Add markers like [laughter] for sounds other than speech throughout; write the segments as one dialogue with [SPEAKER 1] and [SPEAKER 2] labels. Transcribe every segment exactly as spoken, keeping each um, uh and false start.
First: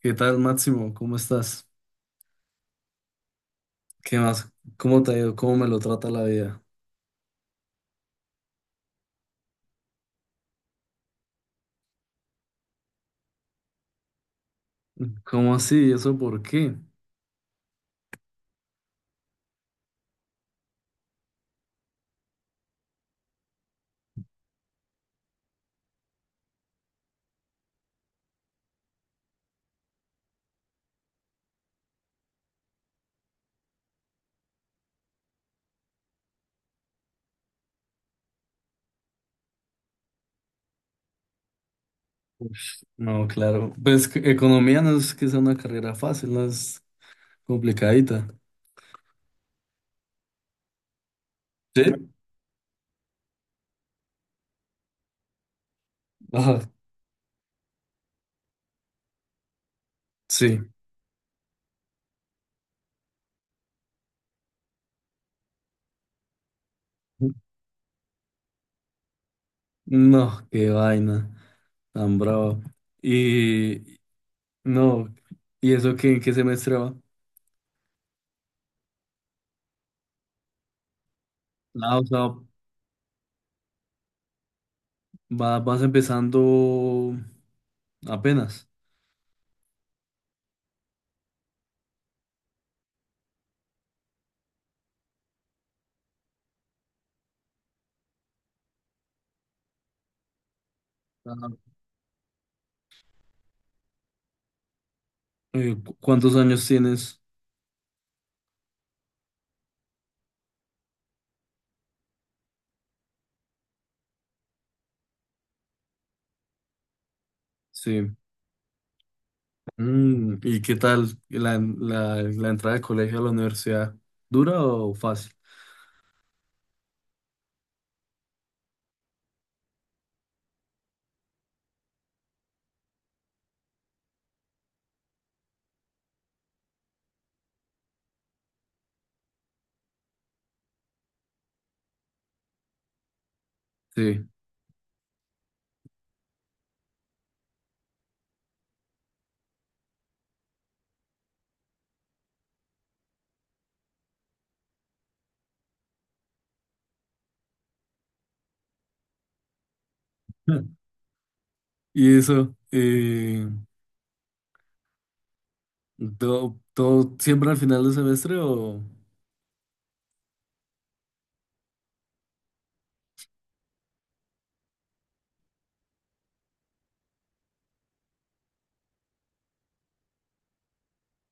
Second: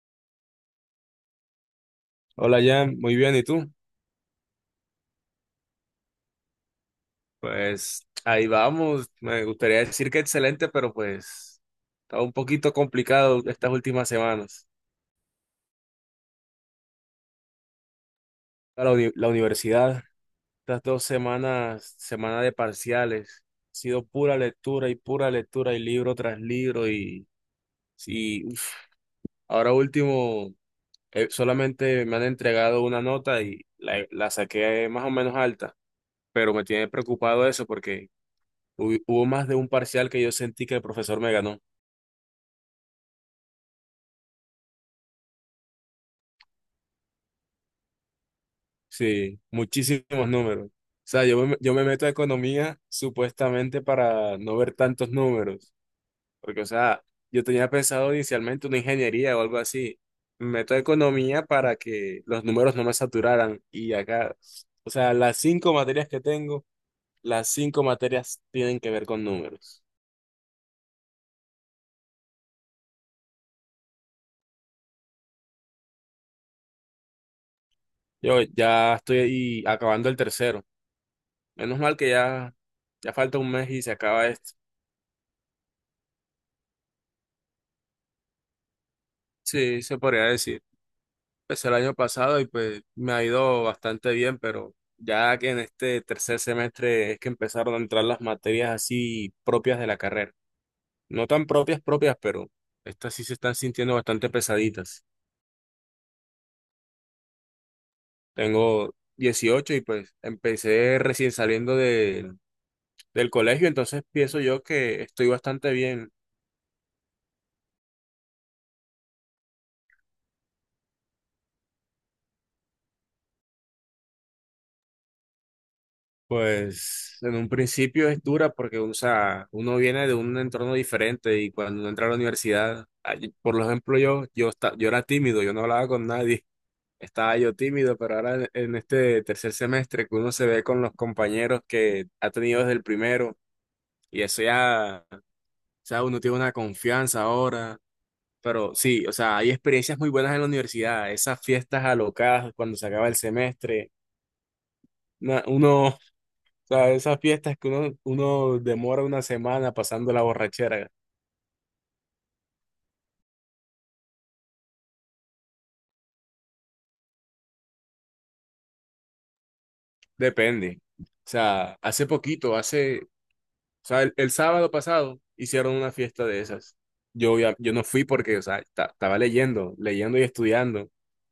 [SPEAKER 1] ¿Qué tal, Máximo? ¿Cómo estás?
[SPEAKER 2] Hola Jan, muy bien, ¿y tú?
[SPEAKER 1] ¿Qué más? ¿Cómo te ha ido? ¿Cómo me lo trata la vida?
[SPEAKER 2] Pues ahí vamos, me gustaría decir que excelente, pero pues está un poquito complicado estas últimas semanas.
[SPEAKER 1] ¿Cómo así? ¿Eso por qué?
[SPEAKER 2] La, uni- la universidad, estas dos semanas, semana de parciales, ha sido pura lectura y pura lectura y libro tras libro y, y uf, ahora último, eh, solamente me han entregado una nota y la, la saqué más o menos alta, pero me tiene preocupado eso porque hu- hubo más de un parcial que yo sentí que el profesor me ganó.
[SPEAKER 1] Ush, no, claro. Pues que economía no es que sea una carrera fácil, no es complicadita.
[SPEAKER 2] Sí, muchísimos números. O sea, yo me, yo me meto a
[SPEAKER 1] ¿Sí?
[SPEAKER 2] economía supuestamente para no ver tantos números,
[SPEAKER 1] Ajá,
[SPEAKER 2] porque, o sea, yo tenía pensado inicialmente una ingeniería o algo así. Me
[SPEAKER 1] sí.
[SPEAKER 2] meto a economía para que los números no me saturaran y acá, o sea, las cinco materias que tengo, las cinco materias tienen que ver con números.
[SPEAKER 1] No, qué vaina, tan bravo. Y no, ¿y eso qué, en qué semestre va?
[SPEAKER 2] Yo ya estoy ahí acabando el tercero. Menos mal
[SPEAKER 1] Ah, o
[SPEAKER 2] que
[SPEAKER 1] sea,
[SPEAKER 2] ya, ya falta un mes y se acaba esto.
[SPEAKER 1] va- vas empezando apenas.
[SPEAKER 2] Sí, se podría decir. Pues el año pasado y pues me ha ido bastante bien, pero ya que en este tercer semestre es que empezaron a entrar las materias así propias de la carrera. No tan
[SPEAKER 1] Ah,
[SPEAKER 2] propias, propias, pero estas sí se están sintiendo bastante pesaditas.
[SPEAKER 1] eh, ¿cu- ¿cuántos años tienes?
[SPEAKER 2] Tengo dieciocho y pues empecé recién saliendo de- del colegio, entonces pienso yo que estoy bastante bien.
[SPEAKER 1] Sí. Mm, ¿y qué tal la, la, la entrada de colegio a la universidad? ¿Dura o fácil?
[SPEAKER 2] Pues en un principio es dura porque, o sea, uno viene de un entorno diferente y cuando uno entra a la universidad, ay, por ejemplo, yo, yo, esta- yo era tímido, yo no hablaba con nadie, [laughs] estaba yo tímido, pero ahora en, en este tercer semestre que uno se ve con los compañeros que ha tenido desde el primero y
[SPEAKER 1] Sí.
[SPEAKER 2] eso ya, o sea, uno tiene una confianza ahora, pero sí, o sea, hay experiencias muy buenas en la universidad, esas fiestas alocadas cuando se acaba el semestre, na- uno... sea, esas fiestas que uno, uno demora una semana pasando la borrachera,
[SPEAKER 1] [laughs] ¿Y eso? eh, ¿todo, todo siempre al final del semestre o...?
[SPEAKER 2] depende. O sea, hace poquito, hace, o sea, el, el sábado pasado hicieron una fiesta de esas. Yo, ya- yo no fui porque, o sea, ta estaba leyendo, leyendo y estudiando.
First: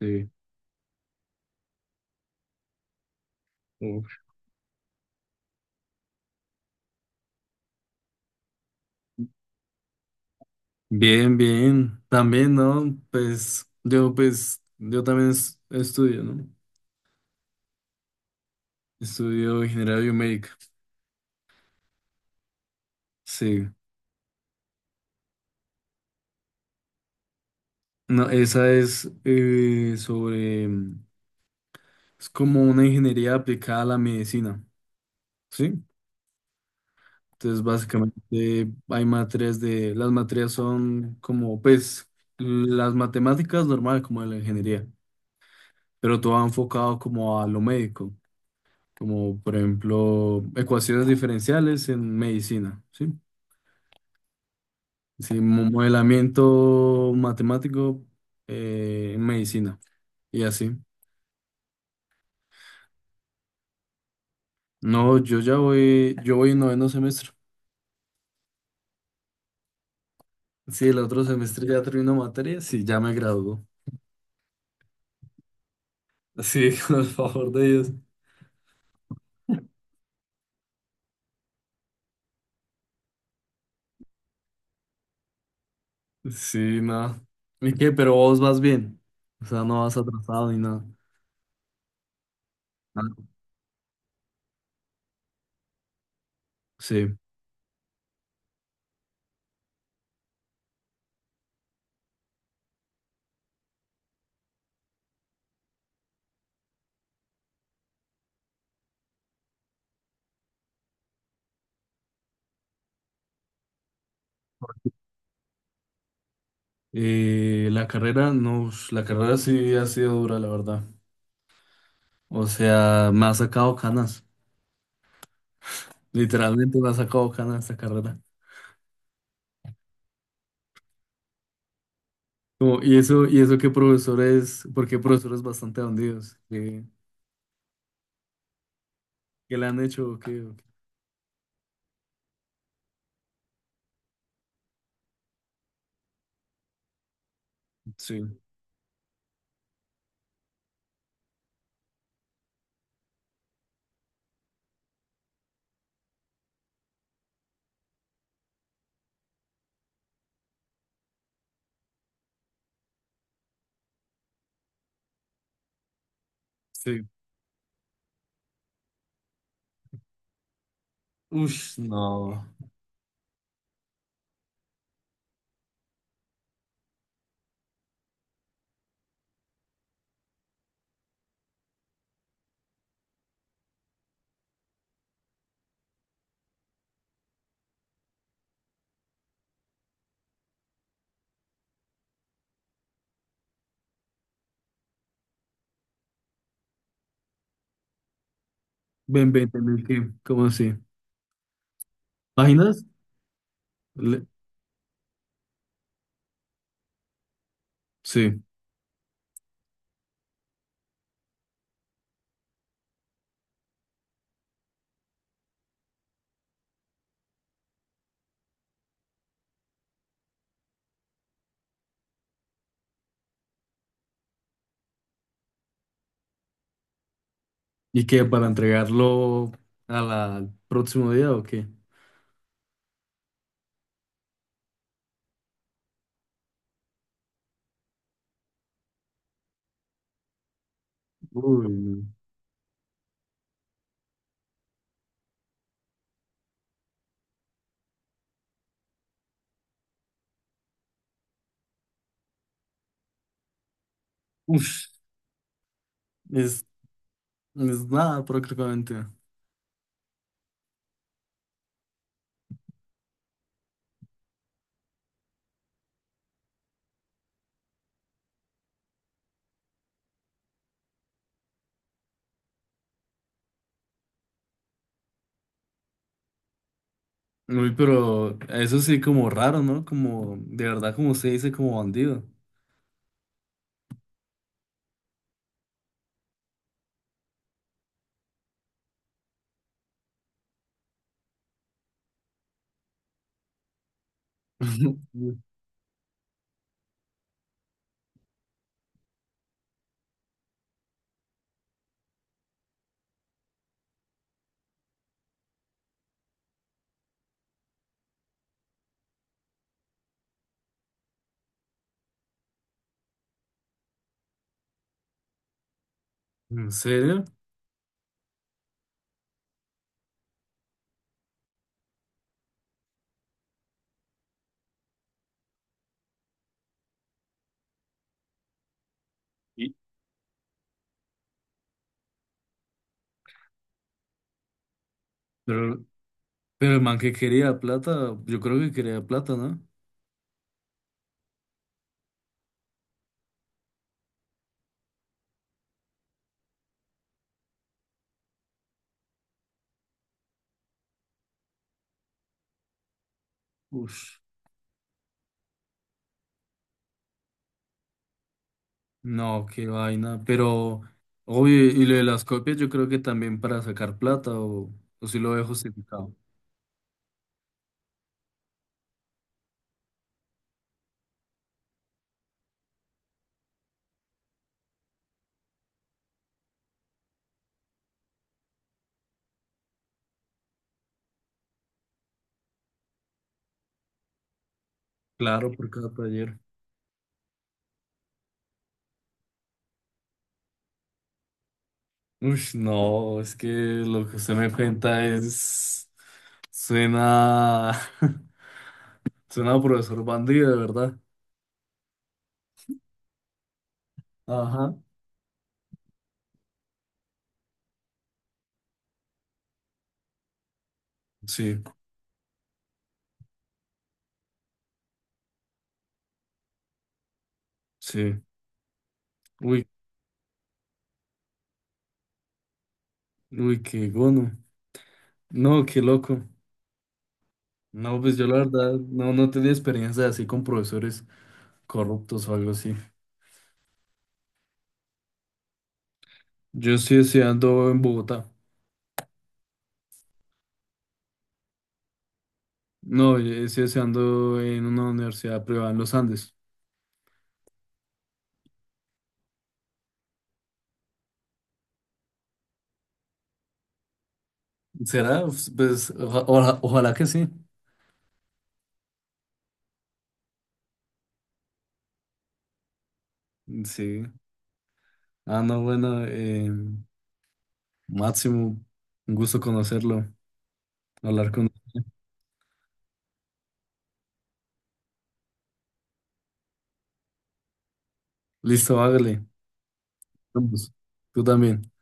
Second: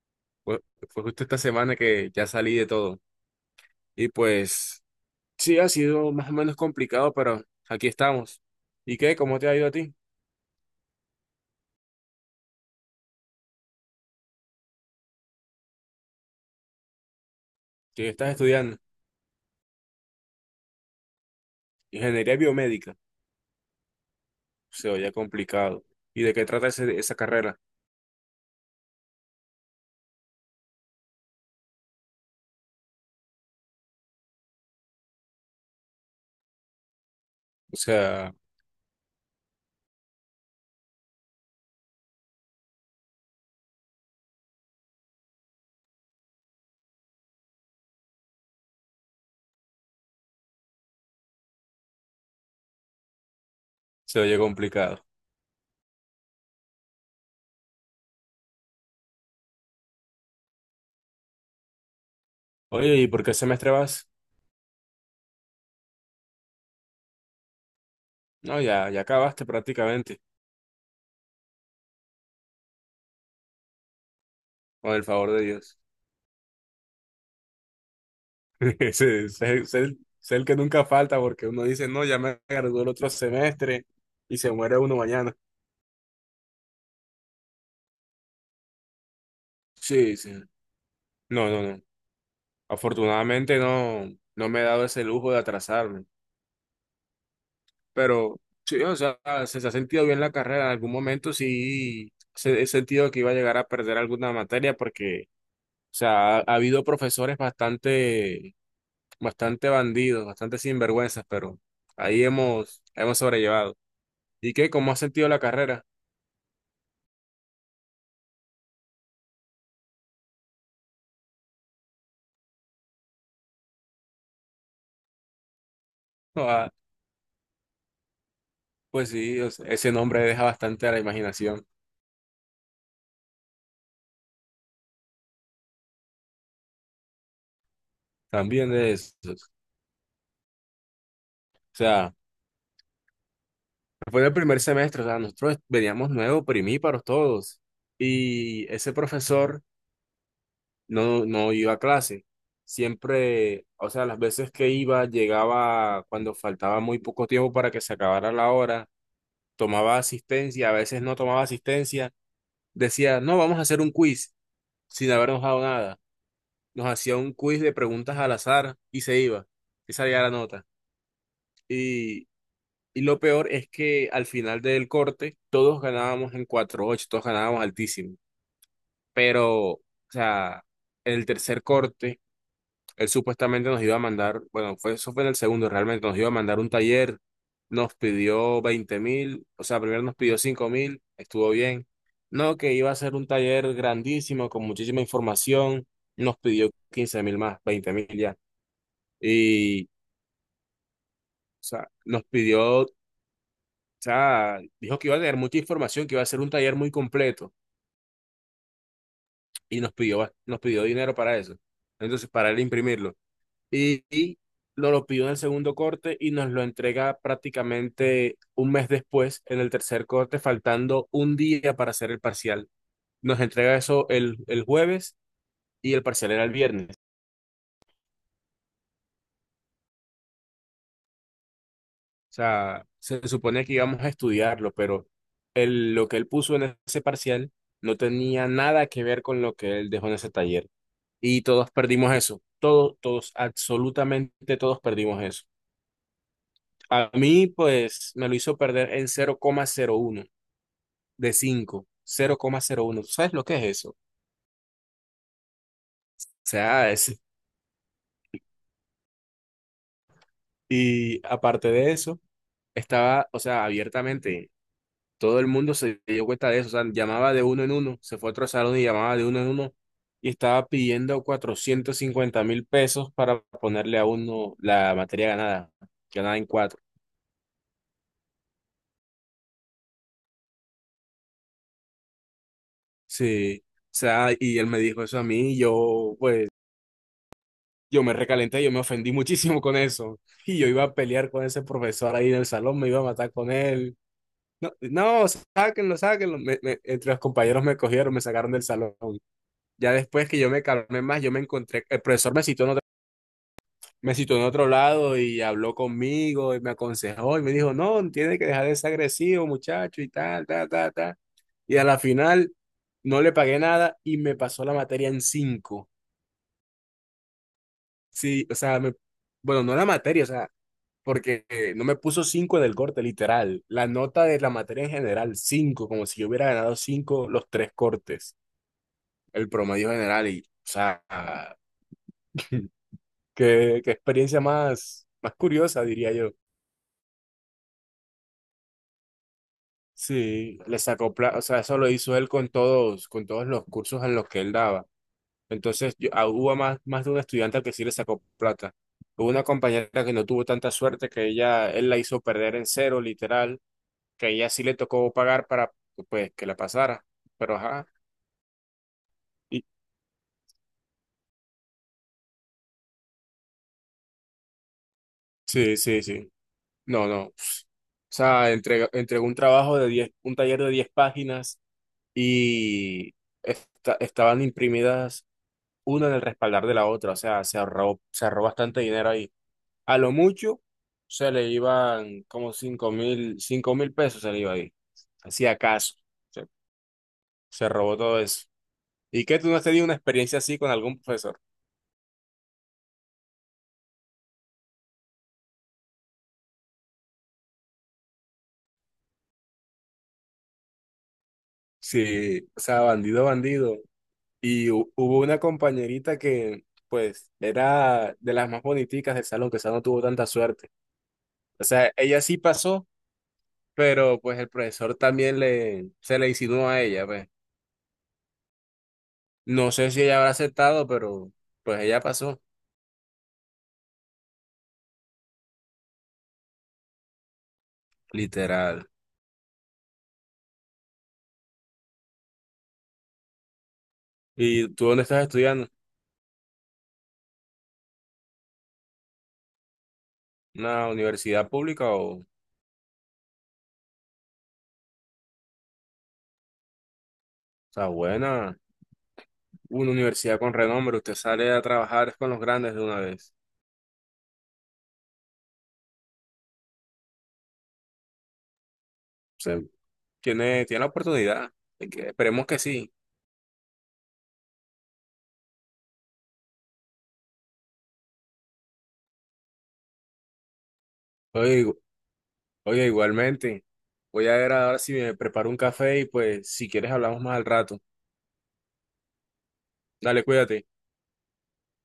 [SPEAKER 1] Sí.
[SPEAKER 2] Fue, fue justo esta semana que ya salí de todo. Y
[SPEAKER 1] Uf.
[SPEAKER 2] pues, sí, ha sido más o menos complicado, pero aquí estamos. ¿Y qué? ¿Cómo te ha ido a ti?
[SPEAKER 1] Bien, bien. También, ¿no? Pues yo, pues, yo también es- estudio, ¿no?
[SPEAKER 2] ¿Qué estás estudiando?
[SPEAKER 1] Estudio ingeniería biomédica.
[SPEAKER 2] Ingeniería biomédica.
[SPEAKER 1] Sí.
[SPEAKER 2] Se oye complicado. ¿Y de qué trata ese- esa carrera?
[SPEAKER 1] No, esa es eh, sobre... Es como una ingeniería aplicada a la medicina. ¿Sí? Entonces,
[SPEAKER 2] O sea,
[SPEAKER 1] básicamente hay materias de, las materias son como, pues, las matemáticas normal, como de la ingeniería, pero todo enfocado como a lo médico, como por ejemplo ecuaciones diferenciales en medicina, ¿sí?
[SPEAKER 2] se oye complicado.
[SPEAKER 1] Sí, mo- modelamiento matemático eh, en medicina y así.
[SPEAKER 2] Oye, ¿y por qué semestre vas?
[SPEAKER 1] No, yo ya voy, yo voy en noveno semestre.
[SPEAKER 2] No, ya, ya acabaste prácticamente,
[SPEAKER 1] Sí, el otro semestre ya termino materias y ya me gradúo.
[SPEAKER 2] con el favor de Dios.
[SPEAKER 1] Sí, [laughs] con el favor de Dios.
[SPEAKER 2] [laughs] Ese es el, es el- es el que nunca falta porque uno dice, no, ya me gradué el otro semestre y se muere uno mañana.
[SPEAKER 1] Sí, nada. ¿Y qué? Pero vos vas bien. O sea, no vas
[SPEAKER 2] Sí, sí.
[SPEAKER 1] atrasado ni nada.
[SPEAKER 2] No, no, no.
[SPEAKER 1] Ah,
[SPEAKER 2] Afortunadamente no, no me he dado ese lujo de atrasarme.
[SPEAKER 1] sí.
[SPEAKER 2] Pero sí, o sea, se, se ha sentido bien la carrera. En algún momento sí se, he sentido que iba a llegar a perder alguna materia porque, o sea, ha ha habido profesores bastante bastante bandidos, bastante sinvergüenzas, pero ahí hemos, hemos sobrellevado. ¿Y qué? ¿Cómo has sentido la carrera?
[SPEAKER 1] Eh, la carrera, no, ush, la carrera sí ha sido dura, la verdad. O sea, me ha sacado canas.
[SPEAKER 2] No, ah,
[SPEAKER 1] Literalmente me ha sacado canas esta carrera.
[SPEAKER 2] pues sí, o sea, ese nombre deja bastante a la imaginación
[SPEAKER 1] Como, y eso, y eso que profesores, porque profesores bastante bandidos, que,
[SPEAKER 2] también de esos.
[SPEAKER 1] que le han hecho, ¿o qué? ¿O qué?
[SPEAKER 2] O sea, fue el primer semestre, o sea, nosotros veníamos nuevos, primíparos todos,
[SPEAKER 1] Sí,
[SPEAKER 2] y ese profesor no, no iba a clase. Siempre, o sea, las veces que iba, llegaba cuando faltaba muy poco tiempo para que se acabara la hora, tomaba asistencia, a veces no tomaba asistencia decía, no, vamos a hacer un quiz sin habernos dado nada. Nos
[SPEAKER 1] sí.
[SPEAKER 2] hacía un quiz de preguntas al azar y se iba. Y salía la nota.
[SPEAKER 1] Ush,
[SPEAKER 2] Y,
[SPEAKER 1] no.
[SPEAKER 2] y lo peor es que al final del corte todos ganábamos en cuatro ocho, todos ganábamos altísimo. Pero, o sea, en el tercer corte él supuestamente nos iba a mandar, bueno, fue, eso fue en el segundo realmente, nos iba a mandar un taller, nos pidió veinte mil, o sea, primero nos pidió cinco mil, estuvo bien. No, que iba a ser un taller grandísimo, con muchísima información, nos pidió quince mil más, veinte mil ya.
[SPEAKER 1] Ven, ven, ven,
[SPEAKER 2] Y, o
[SPEAKER 1] ¿qué? ¿Cómo así?
[SPEAKER 2] sea, nos pidió,
[SPEAKER 1] ¿Páginas?
[SPEAKER 2] o
[SPEAKER 1] Le-
[SPEAKER 2] sea, dijo que iba a tener mucha información, que iba a ser un taller muy completo,
[SPEAKER 1] sí.
[SPEAKER 2] y nos pidió, nos pidió dinero para eso. Entonces, para él imprimirlo. Y, y nos lo pidió en el segundo corte y nos lo entrega prácticamente un mes después, en el tercer corte, faltando un día para hacer el parcial. Nos entrega eso el, el jueves y el parcial era el viernes.
[SPEAKER 1] ¿Y qué, para entregarlo a la- al próximo día o qué?
[SPEAKER 2] O sea, se supone que íbamos a estudiarlo, pero el, lo que él puso en ese parcial no tenía nada que ver con lo que él dejó en ese taller. Y
[SPEAKER 1] Uy,
[SPEAKER 2] todos
[SPEAKER 1] no.
[SPEAKER 2] perdimos eso. Todos, todos, absolutamente todos perdimos eso. A mí, pues, me lo hizo perder en cero cero coma cero uno de cinco cero coma cero uno. ¿Tú sabes lo que es eso? O
[SPEAKER 1] Ush, es,
[SPEAKER 2] sea, es-
[SPEAKER 1] es nada prácticamente.
[SPEAKER 2] y aparte de eso, estaba, o sea, abiertamente, todo el mundo se dio cuenta de eso, o sea, llamaba de uno en uno, se fue a otro salón y llamaba de uno en uno y estaba pidiendo cuatrocientos cincuenta mil pesos para ponerle a uno la materia ganada, ganada en cuatro.
[SPEAKER 1] Uy, pero eso sí como raro, ¿no? Como, de verdad, como se dice, como bandido.
[SPEAKER 2] Sí, o sea, y él me dijo eso a mí y yo, pues, yo me recalenté, yo me ofendí muchísimo con eso. Y yo iba a pelear con ese profesor ahí en el salón, me iba a matar con él. No, no,
[SPEAKER 1] [laughs]
[SPEAKER 2] sáquenlo, sáquenlo. Me- me- entre los compañeros me cogieron, me sacaron del salón. Ya después que yo me calmé más, yo me encontré, el profesor me citó en otro, me citó en otro lado y habló conmigo y me aconsejó y me dijo, no, tiene que dejar de ser agresivo, muchacho, y tal, tal, tal, tal. Y a la final no le pagué nada y me pasó la materia en cinco.
[SPEAKER 1] ¿En serio?
[SPEAKER 2] Sí, o sea, me, bueno, no la materia, o sea, porque eh, no me puso cinco en el corte, literal. La nota de la materia en general, cinco como si yo hubiera ganado cinco los tres cortes, el
[SPEAKER 1] Y-
[SPEAKER 2] promedio general. Y, o sea, [laughs] qué, qué experiencia más, más curiosa,
[SPEAKER 1] Pero,
[SPEAKER 2] diría yo.
[SPEAKER 1] pero el man que quería plata, yo creo que quería plata, ¿no?
[SPEAKER 2] Sí, le sacó, pla- o sea, eso lo hizo él con todos, con todos los cursos en los que él daba. Entonces, yo- ah, hubo más, más de un estudiante al que sí le sacó plata. Hubo una compañera que no tuvo tanta suerte que ella, él la hizo perder en cero, literal.
[SPEAKER 1] Ush,
[SPEAKER 2] Que ella sí le tocó pagar para pues que la pasara. Pero ajá.
[SPEAKER 1] no,
[SPEAKER 2] Y,
[SPEAKER 1] qué vaina. Pero, obvio, y lo de las copias, yo creo que también para sacar plata o, o si lo dejo
[SPEAKER 2] sí, sí,
[SPEAKER 1] justificado.
[SPEAKER 2] sí. No, no. O sea, entrega entregó un trabajo de diez, un taller de diez páginas y esta- estaban imprimidas una en el respaldar de la otra. O sea, se ahorró, se ahorró bastante dinero ahí. A lo mucho se le iban como cinco mil, cinco mil pesos se le iba ahí.
[SPEAKER 1] Claro,
[SPEAKER 2] Hacía
[SPEAKER 1] por
[SPEAKER 2] caso.
[SPEAKER 1] cada taller.
[SPEAKER 2] Se, se robó todo eso. ¿Y qué, tú no has tenido una experiencia así con algún profesor?
[SPEAKER 1] Uy, no, es que lo que usted me cuenta es... Suena... [laughs] Suena a profesor bandido, de verdad.
[SPEAKER 2] Sí, o sea, bandido, bandido. Y
[SPEAKER 1] Ajá.
[SPEAKER 2] hu- hubo una compañerita que, pues, era de las más boniticas del salón, que esa no tuvo tanta suerte. O
[SPEAKER 1] Sí,
[SPEAKER 2] sea, ella sí pasó, pero pues el profesor también le, se le insinuó a ella, pues.
[SPEAKER 1] sí. Uy,
[SPEAKER 2] No sé si ella habrá aceptado, pero pues ella pasó,
[SPEAKER 1] uy, qué gono. No, qué loco. No, pues yo la verdad
[SPEAKER 2] literal.
[SPEAKER 1] no, no tenía experiencia así con profesores corruptos o algo así.
[SPEAKER 2] ¿Y tú dónde estás estudiando?
[SPEAKER 1] Yo estoy estudiando en Bogotá.
[SPEAKER 2] ¿Una universidad pública o, o
[SPEAKER 1] No, yo estoy estudiando en una universidad privada, en los Andes.
[SPEAKER 2] sea, buena? Una universidad con renombre, usted sale a trabajar con los grandes de una vez.
[SPEAKER 1] ¿Será? Pues oja- oja- ojalá que sí.
[SPEAKER 2] Tiene, tiene la oportunidad. Así que esperemos que sí.
[SPEAKER 1] Sí. Ah, no, bueno, em, Máximo, un gusto conocerlo, hablar con...
[SPEAKER 2] Oye, igu- oye, igualmente. Voy a ver ahora si me preparo un café y pues si quieres hablamos más al rato.
[SPEAKER 1] Listo, hágale.
[SPEAKER 2] Dale, cuídate.
[SPEAKER 1] Vamos, tú también.